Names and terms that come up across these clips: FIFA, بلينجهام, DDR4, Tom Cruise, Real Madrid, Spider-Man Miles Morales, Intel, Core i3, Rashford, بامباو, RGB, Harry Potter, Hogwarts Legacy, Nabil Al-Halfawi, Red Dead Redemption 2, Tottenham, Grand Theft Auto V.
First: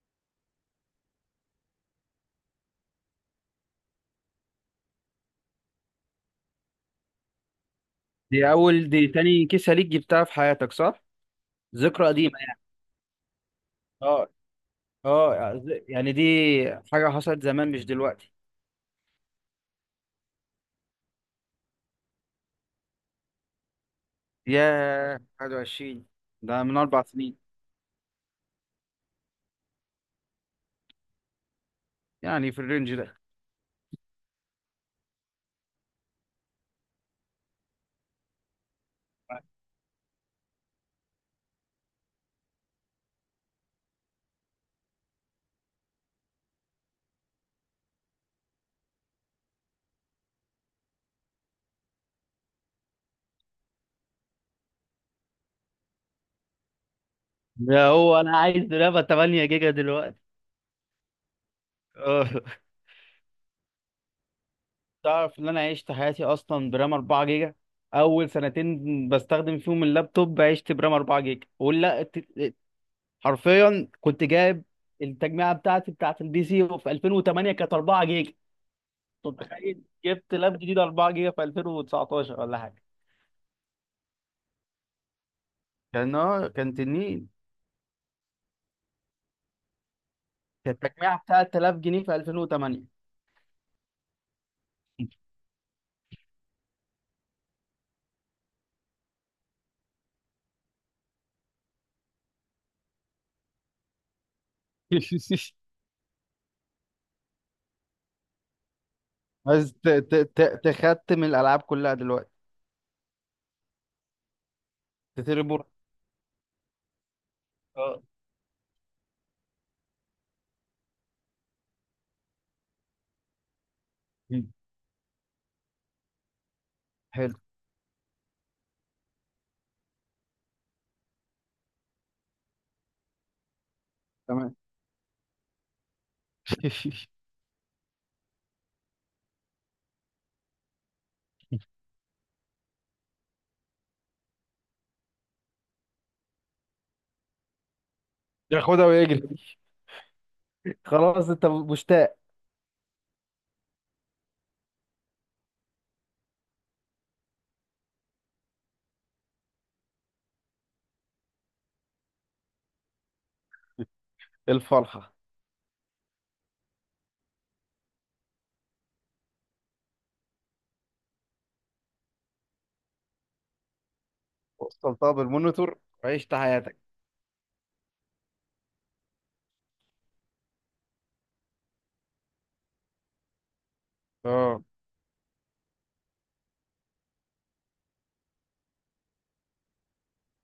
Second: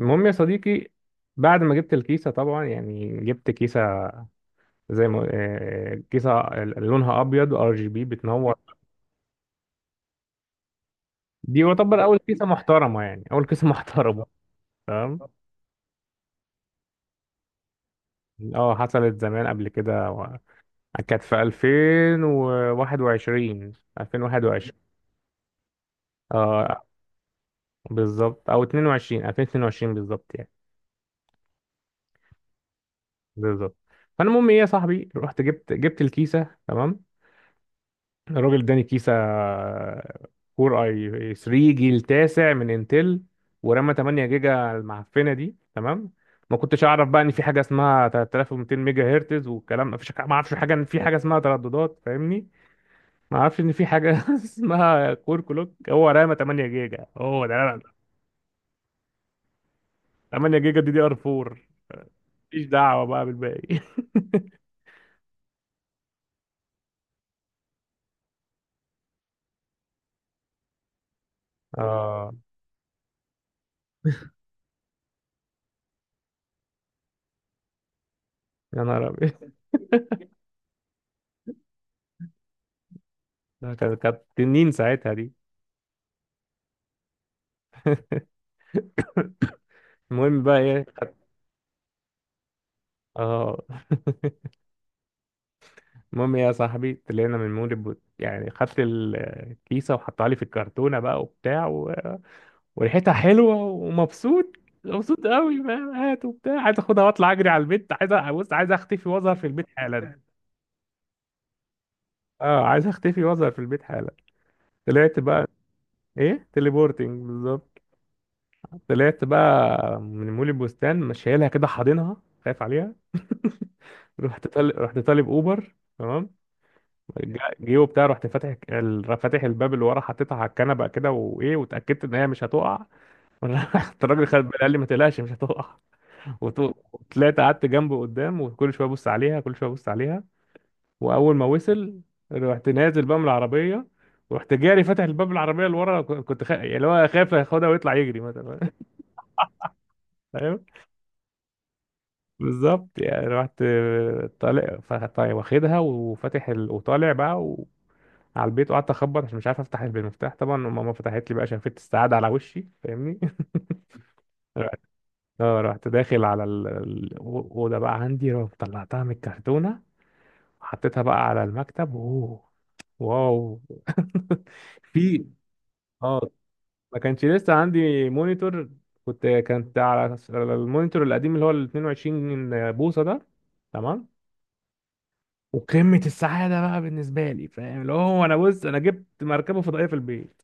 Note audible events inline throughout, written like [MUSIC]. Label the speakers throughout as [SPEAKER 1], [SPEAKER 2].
[SPEAKER 1] المهم يا صديقي، بعد ما جبت الكيسة طبعا يعني جبت كيسة زي ما كيسة لونها أبيض ار جي بي بتنور.
[SPEAKER 2] دي تاني كيسة ليك جبتها في حياتك، صح؟
[SPEAKER 1] دي يعتبر
[SPEAKER 2] ذكرى
[SPEAKER 1] أول
[SPEAKER 2] قديمة
[SPEAKER 1] كيسة
[SPEAKER 2] يعني.
[SPEAKER 1] محترمة، يعني أول كيسة [LAUGHS] محترمة.
[SPEAKER 2] اه
[SPEAKER 1] تمام.
[SPEAKER 2] اه يعني دي حاجة حصلت زمان، مش دلوقتي.
[SPEAKER 1] اه، حصلت زمان قبل كده كانت في 2021
[SPEAKER 2] ياه، 21! ده من
[SPEAKER 1] اه،
[SPEAKER 2] 4 سنين،
[SPEAKER 1] بالظبط، او 22 2022 بالظبط يعني.
[SPEAKER 2] يعني في الرينج ده.
[SPEAKER 1] بالظبط. فالمهم ايه، يا صاحبي، رحت جبت الكيسة. تمام. الراجل اداني كيسة كور اي 3 جيل تاسع من انتل ورامة 8 جيجا على المعفنة دي. تمام. ما كنتش اعرف بقى ان في حاجة اسمها 3200 ميجا هرتز والكلام، ما فيش، ما اعرفش حاجة ان في حاجة اسمها ترددات، فاهمني؟ ما اعرفش ان في حاجة [LAUGHS] اسمها كور كلوك، هو رامة 8 جيجا، هو ده
[SPEAKER 2] ده
[SPEAKER 1] رامة
[SPEAKER 2] هو، انا عايز رامة 8 جيجا دلوقتي.
[SPEAKER 1] 8 جيجا دي دي ار 4،
[SPEAKER 2] اه،
[SPEAKER 1] مفيش دعوة بقى بالباقي. [LAUGHS]
[SPEAKER 2] تعرف ان انا عشت حياتي اصلا برام 4 جيجا؟ اول سنتين بستخدم فيهم اللابتوب عشت برام 4 جيجا،
[SPEAKER 1] اه،
[SPEAKER 2] حرفيا كنت جايب التجميعه بتاعتي بتاعت البي سي في 2008، كانت 4 جيجا.
[SPEAKER 1] يا نهار
[SPEAKER 2] طب
[SPEAKER 1] ابيض.
[SPEAKER 2] تخيل، جبت لاب جديد 4 جيجا في 2019 ولا حاجه.
[SPEAKER 1] ده كانت تنين ساعتها دي.
[SPEAKER 2] كان تنين.
[SPEAKER 1] المهم بقى ايه،
[SPEAKER 2] كانت التجميعه بتاعت 3000 جنيه في 2008.
[SPEAKER 1] اه. [LAUGHS] المهم يا صاحبي، طلعنا من مول البوت، يعني خدت الكيسه وحطها لي في الكرتونه بقى وبتاع وريحتها حلوه ومبسوط، مبسوط
[SPEAKER 2] [LAUGHS]
[SPEAKER 1] قوي، فاهم؟ هات وبتاع، عايز اخدها واطلع اجري على البيت، عايز بص، عايز اختفي واظهر في البيت
[SPEAKER 2] بس
[SPEAKER 1] حالا.
[SPEAKER 2] تختم الالعاب كلها دلوقتي.
[SPEAKER 1] اه، عايز اختفي واظهر في البيت حالا. طلعت بقى.
[SPEAKER 2] تتربور.
[SPEAKER 1] ايه؟ تليبورتنج، بالظبط.
[SPEAKER 2] اه.
[SPEAKER 1] طلعت بقى من مول البستان، مش شايلها كده، حاضنها، خايف عليها. [LAUGHS] رحت طالب اوبر. تمام.
[SPEAKER 2] حلو.
[SPEAKER 1] جيبه بتاعي، رحت فاتح فاتح الباب اللي ورا، حطيتها على الكنبه كده وايه، واتاكدت ان هي مش هتقع. [LAUGHS] رحت الراجل خد
[SPEAKER 2] تمام.
[SPEAKER 1] بالي، قال لي ما تقلقش مش هتقع. وط-
[SPEAKER 2] [LAUGHS]
[SPEAKER 1] وطلعت قعدت جنبه قدام، وكل شويه ابص عليها، كل شويه ابص عليها. واول ما وصل رحت نازل بقى من العربيه، ورحت جاري فاتح الباب العربيه اللي ورا، كنت يعني اللي هو خايف ياخدها ويطلع يجري مثلا.
[SPEAKER 2] ياخدها
[SPEAKER 1] [LAUGHS]
[SPEAKER 2] ويجري.
[SPEAKER 1] فاهم؟
[SPEAKER 2] خلاص، انت مشتاق.
[SPEAKER 1] بالظبط يعني. رحت طالع، فطيب، واخدها وفاتح وطالع بقى على البيت، وقعدت اخبط عشان مش عارف افتح بالمفتاح. طبعا ماما فتحت لي بقى، شافت السعاده على وشي، فاهمني؟ [LAUGHS] رحت-
[SPEAKER 2] الفرحه.
[SPEAKER 1] اه، رحت داخل على الاوضه بقى عندي، رحت طلعتها من الكرتونه وحطيتها بقى على المكتب. اوه، واو. [LAUGHS]
[SPEAKER 2] وصلتها
[SPEAKER 1] في،
[SPEAKER 2] بالمونيتور.
[SPEAKER 1] اه،
[SPEAKER 2] وعشت حياتك.
[SPEAKER 1] ما كانش لسه عندي مونيتور. كانت على المونيتور القديم اللي هو ال 22 بوصه ده. تمام.
[SPEAKER 2] اه.
[SPEAKER 1] وقمه السعاده بقى بالنسبه لي، فاهم؟ اللي هو انا، بص انا جبت مركبه فضائيه في البيت.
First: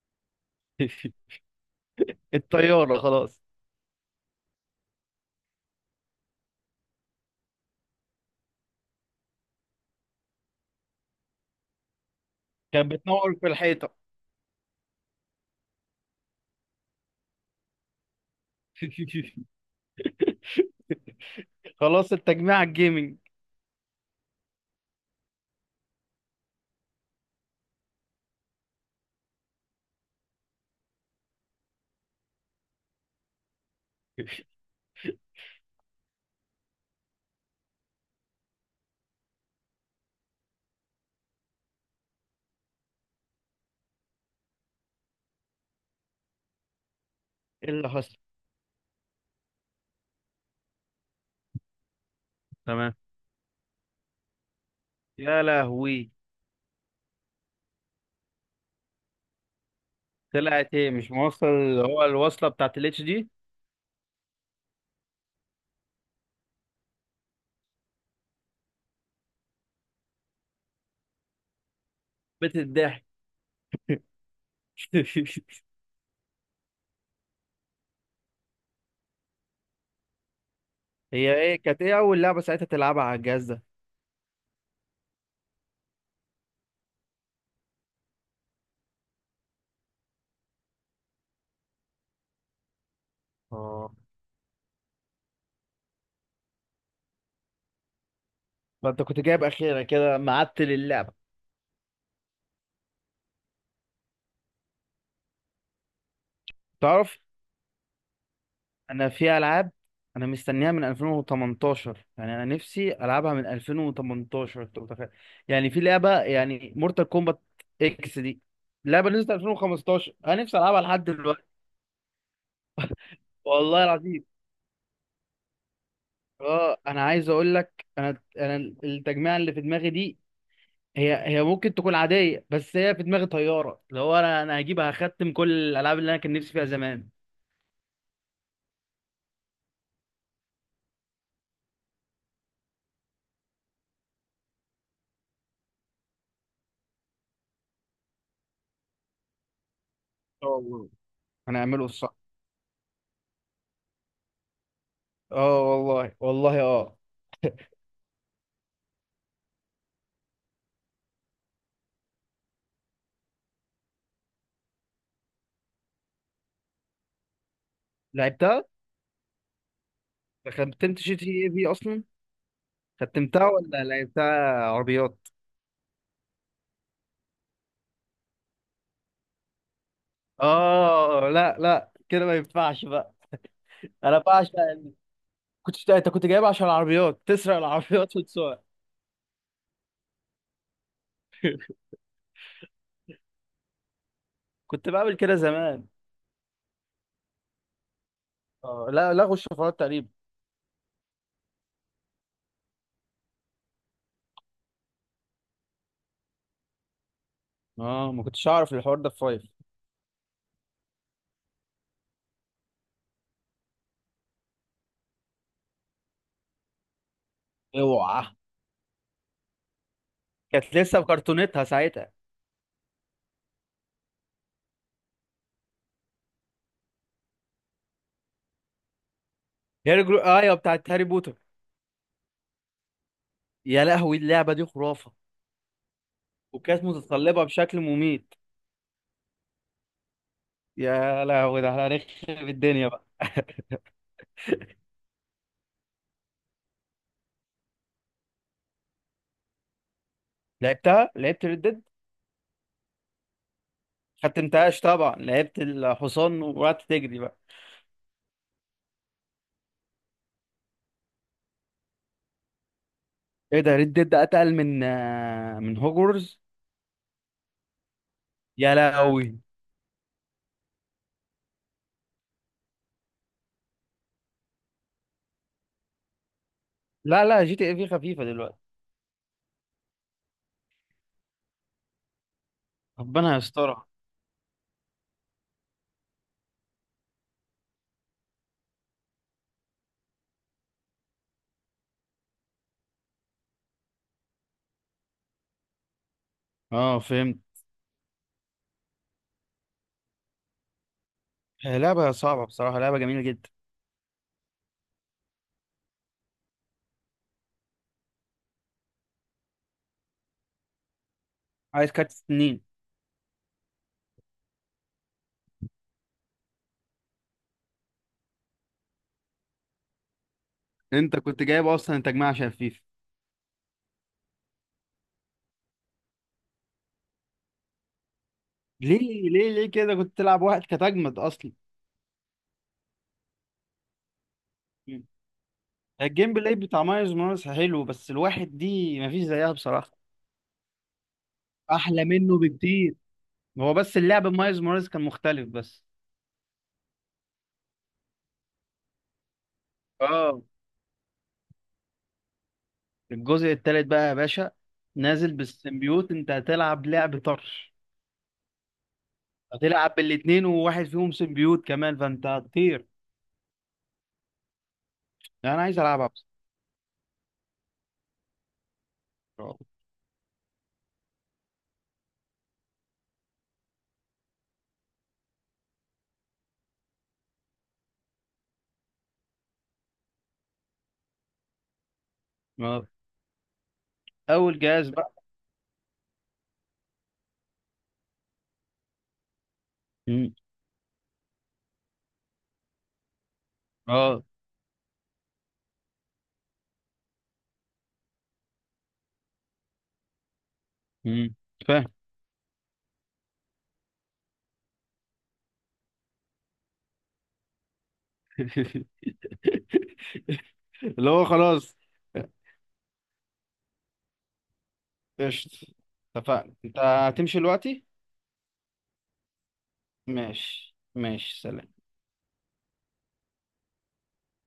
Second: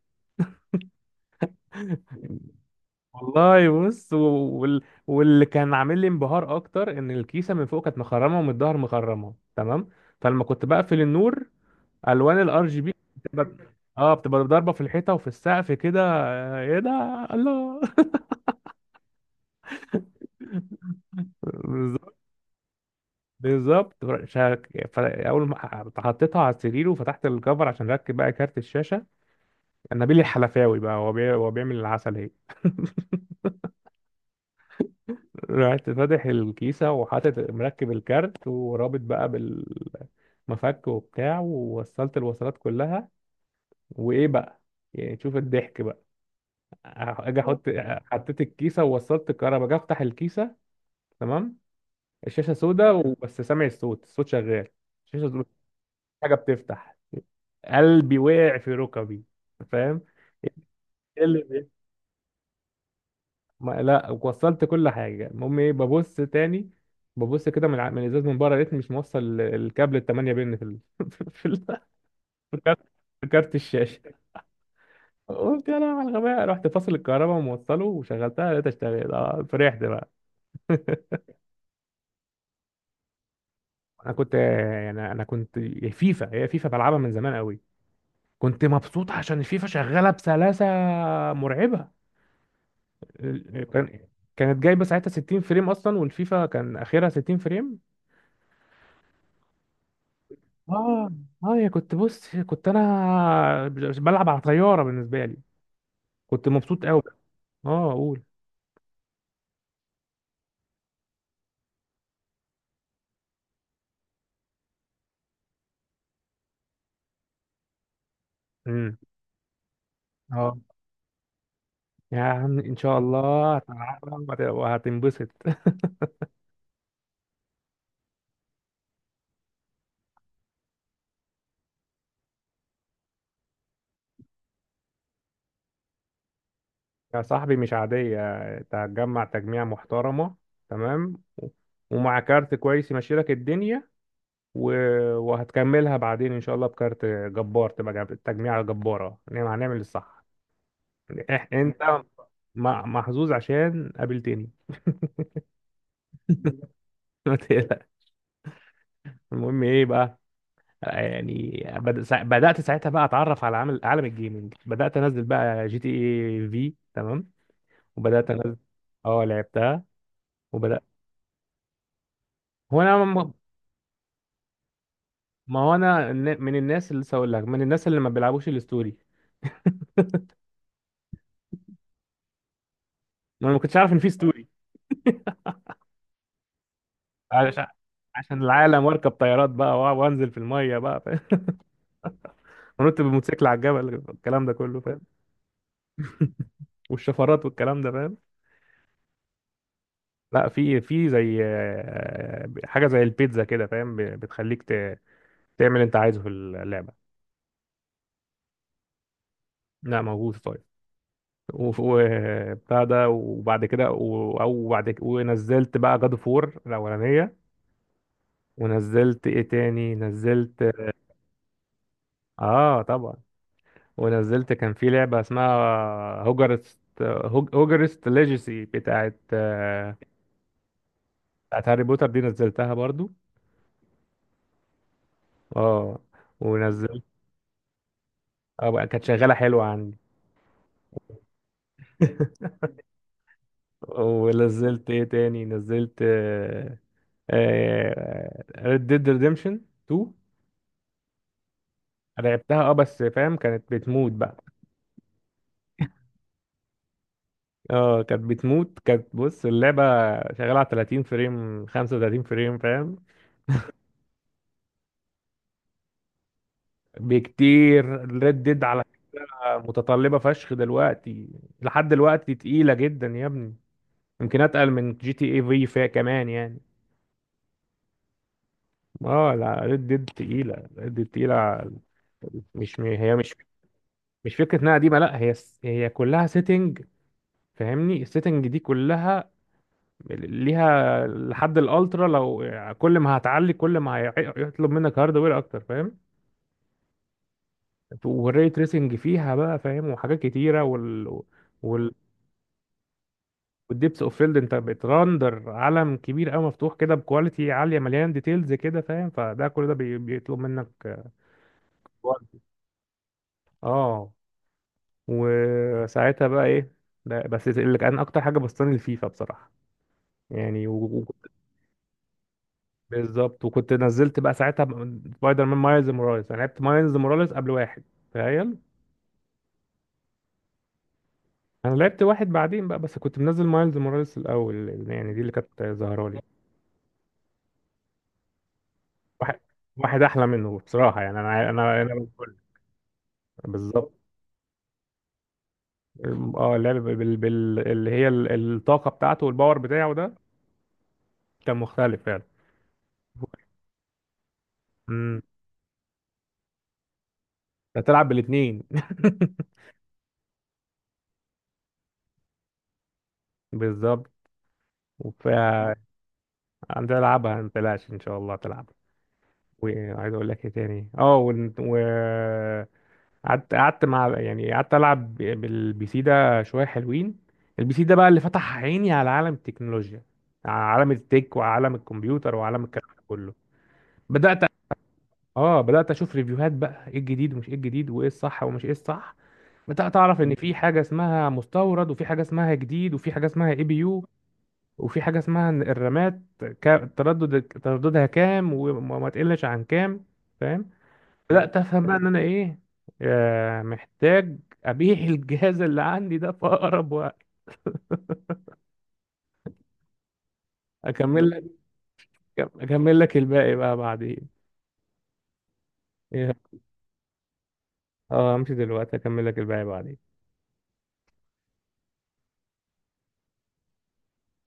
[SPEAKER 2] [LAUGHS]
[SPEAKER 1] [LAUGHS]
[SPEAKER 2] الطياره خلاص.
[SPEAKER 1] والله بص، واللي كان عامل لي انبهار اكتر، ان الكيسه من فوق كانت مخرمه ومن الظهر مخرمه. تمام. فلما كنت بقفل النور، الوان الار جي
[SPEAKER 2] كانت
[SPEAKER 1] بي
[SPEAKER 2] بتنور
[SPEAKER 1] بتبقى
[SPEAKER 2] في الحيطه.
[SPEAKER 1] اه بتبقى ضاربه في الحيطه وفي السقف كده. ايه ده، الله.
[SPEAKER 2] [LAUGHS]
[SPEAKER 1] [LAUGHS]
[SPEAKER 2] خلاص،
[SPEAKER 1] بالظبط.
[SPEAKER 2] التجميع الجيمنج.
[SPEAKER 1] بالظبط. اول ما حطيتها على السرير وفتحت الكفر عشان اركب بقى كارت الشاشه، نبيل الحلفاوي بقى هو هو بيعمل العسل اهي. [LAUGHS]
[SPEAKER 2] [LAUGHS] إيه
[SPEAKER 1] رحت فاتح الكيسة وحاطط مركب الكارت ورابط بقى بالمفك وبتاع، ووصلت الوصلات كلها. وإيه بقى؟ يعني شوف الضحك بقى. أجي أحط،
[SPEAKER 2] اللي حصل؟
[SPEAKER 1] حطيت الكيسة ووصلت الكهرباء، أجي أفتح الكيسة. تمام. الشاشة سودة
[SPEAKER 2] تمام.
[SPEAKER 1] وبس، سامع الصوت، الصوت شغال. الشاشة
[SPEAKER 2] يا
[SPEAKER 1] سودة،
[SPEAKER 2] لهوي.
[SPEAKER 1] حاجة بتفتح، قلبي وقع في ركبي، فاهم؟
[SPEAKER 2] طلعت ايه، مش
[SPEAKER 1] إيه
[SPEAKER 2] موصل
[SPEAKER 1] اللي،
[SPEAKER 2] اللي هو الوصله بتاعت الاتش دي؟
[SPEAKER 1] ما لا وصلت كل حاجه. المهم ايه، ببص تاني، ببص كده من من الازاز، من بره، لقيتني مش موصل الكابل ال 8 بن في [LAUGHS] في ال...
[SPEAKER 2] بيت
[SPEAKER 1] في كارت
[SPEAKER 2] الضحك.
[SPEAKER 1] في كارت الشاشه.
[SPEAKER 2] [LAUGHS]
[SPEAKER 1] قلت يا لهوي على الغباء، رحت فاصل الكهرباء وموصله وشغلتها، لقيتها اشتغلت. فرحت بقى. [LAUGHS]
[SPEAKER 2] هي ايه؟ كانت ايه اول لعبه ساعتها تلعبها على الجهاز ده؟
[SPEAKER 1] انا كنت فيفا، هي فيفا بلعبها من زمان قوي، كنت مبسوط عشان الفيفا شغاله بسلاسه مرعبه. ال-
[SPEAKER 2] اه.
[SPEAKER 1] كان كانت جايبه ساعتها 60 فريم اصلا، والفيفا كان اخرها 60 فريم.
[SPEAKER 2] فانت كنت جايب اخيرا كده معدل
[SPEAKER 1] اه،
[SPEAKER 2] اللعبه.
[SPEAKER 1] اه، يا بص، كنت انا بلعب على طياره بالنسبه لي. كنت مبسوط قوي.
[SPEAKER 2] تعرف،
[SPEAKER 1] اه، قول.
[SPEAKER 2] انا في العاب انا مستنيها من 2018، يعني انا نفسي العبها من 2018، انت متخيل؟ يعني في لعبه، يعني مورتال كومبات اكس دي،
[SPEAKER 1] امم
[SPEAKER 2] لعبه نزلت 2015، انا
[SPEAKER 1] اه،
[SPEAKER 2] نفسي العبها لحد دلوقتي.
[SPEAKER 1] يا عم، ان شاء الله
[SPEAKER 2] والله العظيم.
[SPEAKER 1] هتتعلم وهتنبسط. [LAUGHS]
[SPEAKER 2] اه، انا عايز اقول لك، انا التجميعه اللي في دماغي دي، هي ممكن تكون عاديه، بس هي في دماغي طياره. اللي هو، انا هجيبها، هختم كل الالعاب اللي انا كان نفسي فيها زمان.
[SPEAKER 1] يا صاحبي مش عاديه، تجميع محترمه. تمام، ومع كارت كويس يمشي لك الدنيا، و... وهتكملها بعدين ان شاء الله بكارت جبار، تبقى تجميعه جباره. نعم، هنعمل الصح.
[SPEAKER 2] اه والله.
[SPEAKER 1] انت
[SPEAKER 2] هنعمله الصح.
[SPEAKER 1] محظوظ عشان قابلتني.
[SPEAKER 2] اه والله، والله اه.
[SPEAKER 1] [LAUGHS] ما تقلق. المهم ايه بقى، يعني بدأت ساعتها بقى اتعرف على عالم الجيمنج، بدأت انزل بقى جي تي اي في. تمام. وبدأت انزل.
[SPEAKER 2] لعبتها.
[SPEAKER 1] اه، لعبتها. وبدأت،
[SPEAKER 2] ختمت جي تي اي في اصلا.
[SPEAKER 1] هو انا
[SPEAKER 2] ختمتها ولا لعبتها عربيات؟
[SPEAKER 1] ما هو انا من الناس اللي لسه هقول لك، من الناس اللي ما بيلعبوش الستوري.
[SPEAKER 2] اه لا لا، كده ما ينفعش بقى.
[SPEAKER 1] انا ما كنتش عارف ان في
[SPEAKER 2] انا
[SPEAKER 1] ستوري.
[SPEAKER 2] بعشق انت كنت جايب عشان العربيات، تسرق
[SPEAKER 1] علشان
[SPEAKER 2] العربيات
[SPEAKER 1] عشان
[SPEAKER 2] وتسوق.
[SPEAKER 1] العالم، واركب طيارات بقى وانزل في الميه بقى، فاهم؟ [LAUGHS] ونط بالموتوسيكل على الجبل، الكلام ده كله
[SPEAKER 2] كنت
[SPEAKER 1] فاهم.
[SPEAKER 2] بعمل كده زمان.
[SPEAKER 1] والشفرات والكلام ده، فاهم؟
[SPEAKER 2] اه لا، لغوا الشفرات تقريبا.
[SPEAKER 1] لا، في زي حاجه زي البيتزا كده، فاهم؟ بتخليك تعمل انت عايزه في اللعبه.
[SPEAKER 2] اه، ما كنتش اعرف الحوار ده في فايف.
[SPEAKER 1] لا، موجود. طيب، وبتاع ده، وبعد كده، او بعد كده ونزلت بقى جاد فور الاولانيه.
[SPEAKER 2] اوعى.
[SPEAKER 1] ونزلت ايه تاني؟ نزلت،
[SPEAKER 2] كانت لسه بكرتونتها ساعتها.
[SPEAKER 1] اه طبعا. ونزلت، كان في لعبه اسمها هوجرست، هوجرست ليجاسي بتاعت
[SPEAKER 2] هي ايوه، بتاعت هاري بوتر.
[SPEAKER 1] بتاعت هاري بوتر، دي نزلتها برضو.
[SPEAKER 2] يا لهوي، اللعبه دي خرافه.
[SPEAKER 1] اه،
[SPEAKER 2] وكانت
[SPEAKER 1] ونزلت.
[SPEAKER 2] متطلبه بشكل مميت.
[SPEAKER 1] اه بقى، كانت شغاله حلوه عندي.
[SPEAKER 2] يا لهوي، ده احنا هنخرب
[SPEAKER 1] [LAUGHS]
[SPEAKER 2] الدنيا بقى.
[SPEAKER 1] ونزلت ايه تاني؟ نزلت ريد ديد ريديمشن 2،
[SPEAKER 2] لعبتها، لعبت ريد ديد.
[SPEAKER 1] لعبتها. اه بس فاهم، كانت بتموت بقى.
[SPEAKER 2] ختمتهاش طبعا، لعبت الحصان وقعدت تجري بقى.
[SPEAKER 1] اه، كانت بتموت، كانت، بص، اللعبة شغالة على 30 فريم 35 فريم، فاهم؟
[SPEAKER 2] ايه ده؟ ريد ديد اتقل من هوجورز؟
[SPEAKER 1] بكتير. ريد ديد
[SPEAKER 2] يا
[SPEAKER 1] على،
[SPEAKER 2] لهوي.
[SPEAKER 1] متطلبة فشخ دلوقتي، لحد دلوقتي تقيلة جدا يا ابني، يمكن اتقل من جي تي اي في فيها كمان يعني.
[SPEAKER 2] لا لا، جي تي اي في خفيفه دلوقتي.
[SPEAKER 1] اه، لا، ريد ديد تقيلة، ريد ديد تقيلة. مش هي مش
[SPEAKER 2] ربنا يسترها.
[SPEAKER 1] مش فكرة انها قديمة، لا هي هي كلها سيتنج، فاهمني؟ السيتنج دي كلها ليها لحد الالترا. لو كل ما هتعلي، كل ما هيطلب منك هاردوير اكتر، فاهم؟
[SPEAKER 2] اه، فهمت.
[SPEAKER 1] والري تريسنج فيها بقى، فاهم؟ وحاجات كتيره،
[SPEAKER 2] هي
[SPEAKER 1] وال
[SPEAKER 2] لعبة صعبة بصراحة، لعبة جميلة جدا.
[SPEAKER 1] والديبس اوف فيلد. انت بتراندر عالم كبير قوي مفتوح كده بكواليتي عاليه، مليان ديتيلز كده، فاهم؟ فده، كل ده بيطلب منك
[SPEAKER 2] عايز كارت
[SPEAKER 1] وقت.
[SPEAKER 2] سنين.
[SPEAKER 1] اه، وساعتها بقى ايه، ده بس اللي كان اكتر حاجه بسطاني، الفيفا بصراحه يعني.
[SPEAKER 2] انت كنت جايب اصلا تجميع شفيف.
[SPEAKER 1] بالظبط. وكنت نزلت بقى ساعتها سبايدر مان مايلز موراليس. انا لعبت مايلز موراليس قبل واحد، تخيل.
[SPEAKER 2] ليه ليه كده كنت تلعب واحد؟ كانت اجمد اصلا.
[SPEAKER 1] انا لعبت واحد بعدين بقى، بس كنت منزل مايلز موراليس الاول،
[SPEAKER 2] مم.
[SPEAKER 1] يعني دي اللي كانت ظاهره لي.
[SPEAKER 2] الجيم بلاي بتاع مايلز موراليس حلو، بس الواحد دي مفيش
[SPEAKER 1] واحد،
[SPEAKER 2] زيها بصراحة.
[SPEAKER 1] واحد احلى منه بصراحه يعني. انا انا
[SPEAKER 2] احلى
[SPEAKER 1] بالكل.
[SPEAKER 2] منه بكتير. هو
[SPEAKER 1] بالظبط.
[SPEAKER 2] بس اللعب مايلز موراليس كان مختلف بس.
[SPEAKER 1] اه، اللعب اللي هي الطاقه بتاعته والباور بتاعه ده،
[SPEAKER 2] اه.
[SPEAKER 1] كان مختلف فعلا.
[SPEAKER 2] الجزء التالت بقى يا باشا،
[SPEAKER 1] امم
[SPEAKER 2] نازل بالسيمبيوت، انت هتلعب لعب طرش.
[SPEAKER 1] هتلعب بالاثنين. [LAUGHS]
[SPEAKER 2] هتلعب بالاتنين وواحد فيهم سيمبيوت كمان، فانت هتطير.
[SPEAKER 1] بالظبط. وف
[SPEAKER 2] لا، انا عايز العبها بس.
[SPEAKER 1] عندي. [LAUGHS] العبها، ما تقلقش ان شاء الله تلعب.
[SPEAKER 2] اه.
[SPEAKER 1] وعايز اقول لك ايه تاني، اه، ون- و قعدت مع، يعني قعدت العب بالبي سي ده شويه حلوين. البي سي ده بقى اللي فتح عيني على عالم التكنولوجيا، على عالم التك، وعالم الكمبيوتر، وعالم الكلام
[SPEAKER 2] آه.
[SPEAKER 1] ده كله. بدات
[SPEAKER 2] اول جهاز بقى.
[SPEAKER 1] اه بدات اشوف ريفيوهات بقى، ايه الجديد ومش ايه الجديد، وايه الصح ومش ايه الصح. بدات اعرف ان
[SPEAKER 2] مم.
[SPEAKER 1] في حاجه اسمها مستورد، وفي حاجه اسمها جديد، وفي حاجه اسمها اي بي يو،
[SPEAKER 2] اه.
[SPEAKER 1] وفي حاجه اسمها إن الرامات، ترددها كام، وما ما تقلش عن كام، فاهم؟
[SPEAKER 2] مم.
[SPEAKER 1] بدأت
[SPEAKER 2] فاهم.
[SPEAKER 1] أفهم بقى إن أنا إيه، محتاج أبيع الجهاز اللي عندي ده في أقرب وقت.
[SPEAKER 2] [LAUGHS] [LAUGHS] اللي هو
[SPEAKER 1] أكمل لك
[SPEAKER 2] خلاص.
[SPEAKER 1] أكمل لك الباقي بقى بعدين.
[SPEAKER 2] قشطة.
[SPEAKER 1] إيه،
[SPEAKER 2] اتفقنا، انت هتمشي دلوقتي؟
[SPEAKER 1] أه، أمشي دلوقتي، أكمل لك الباقي بعدين.
[SPEAKER 2] ماشي ماشي، سلام.